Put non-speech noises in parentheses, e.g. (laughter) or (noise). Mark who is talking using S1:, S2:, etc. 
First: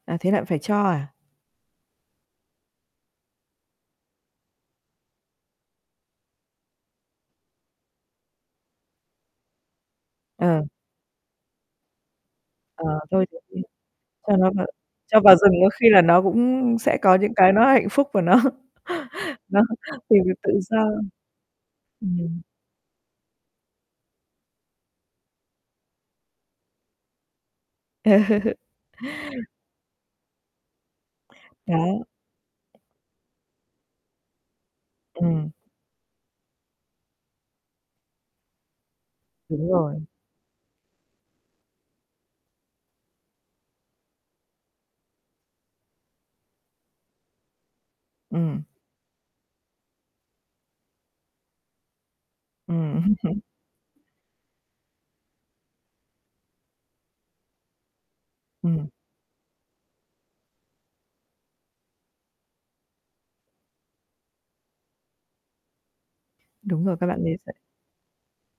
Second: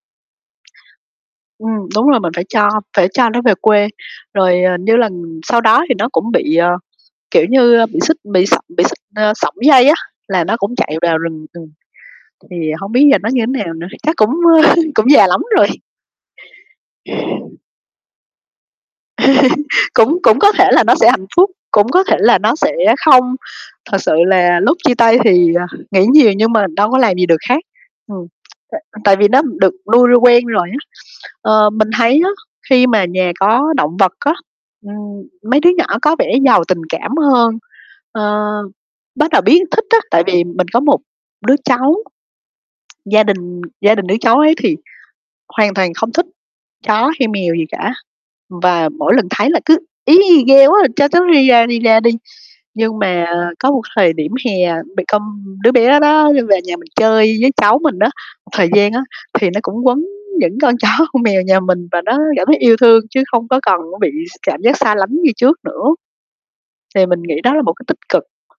S1: À, thế lại phải cho à?
S2: Ừm, đúng rồi mình phải cho phải cho nó về quê. Rồi, ờ, như lần sau đó thì nó cũng bị, ờ, kiểu như, ơ, bị xích, bị sổng bị xích, ơ, sổng dây á, là nó
S1: Ờ.
S2: cũng chạy vào rừng, ừm. Thì
S1: Ờ,
S2: hông biết giờ
S1: thôi
S2: nó
S1: được
S2: như
S1: đi.
S2: nào nữa, chắc cũng,
S1: Cho nó v
S2: ơ, cũng
S1: cho
S2: già
S1: vào
S2: lắm
S1: rừng có
S2: rồi.
S1: khi là nó cũng sẽ có những cái nó hạnh phúc và nó (chuckles) nó
S2: (laughs) Cũng
S1: tìm được
S2: cũng
S1: tự
S2: có thể
S1: do.
S2: là nó sẽ hạnh phúc, cũng có thể là
S1: Ừm.
S2: nó sẽ không. Thật sự là lúc chia tay thì, ờ, nghĩ nhiều nhưng mà đâu có làm gì được khác, ừm,
S1: Ờ.
S2: tại tại vì nó được nuôi- nuôi quen rồi á. Ờ, mình
S1: Đó.
S2: thấy á, khi mà nhà có động vật á, ừm,
S1: Ừm.
S2: mấy đứa nhỏ có vẻ giàu tình cảm hơn, ơ, bắt đầu biết
S1: Đúng
S2: thích á.
S1: rồi.
S2: Tại vì mình có một đứa cháu, gia đình gia đình đứa cháu ấy thì hoàn toàn không thích chó hay mèo gì cả,
S1: Ừm.
S2: và mỗi lần thấy là cứ: "Í i, ghê quá! Cho chó đi ra, đi ra đi." Nhưng
S1: Ừm.
S2: mà
S1: (chuckles)
S2: có một thời điểm hè bị câm đứa bé đó đi về nhà mình chơi với cháu mình á, một thời
S1: Ừm.
S2: gian á, thì nó cũng quấn những con chó, con mèo nhà mình và nó cảm thấy yêu thương, chứ không có còn, á, bị ch cảm giác xa lánh như trước nữa,
S1: Đúng rồi,
S2: thì
S1: các bạn
S2: mình nghĩ
S1: ấy sẽ
S2: đó là một cái tích cực.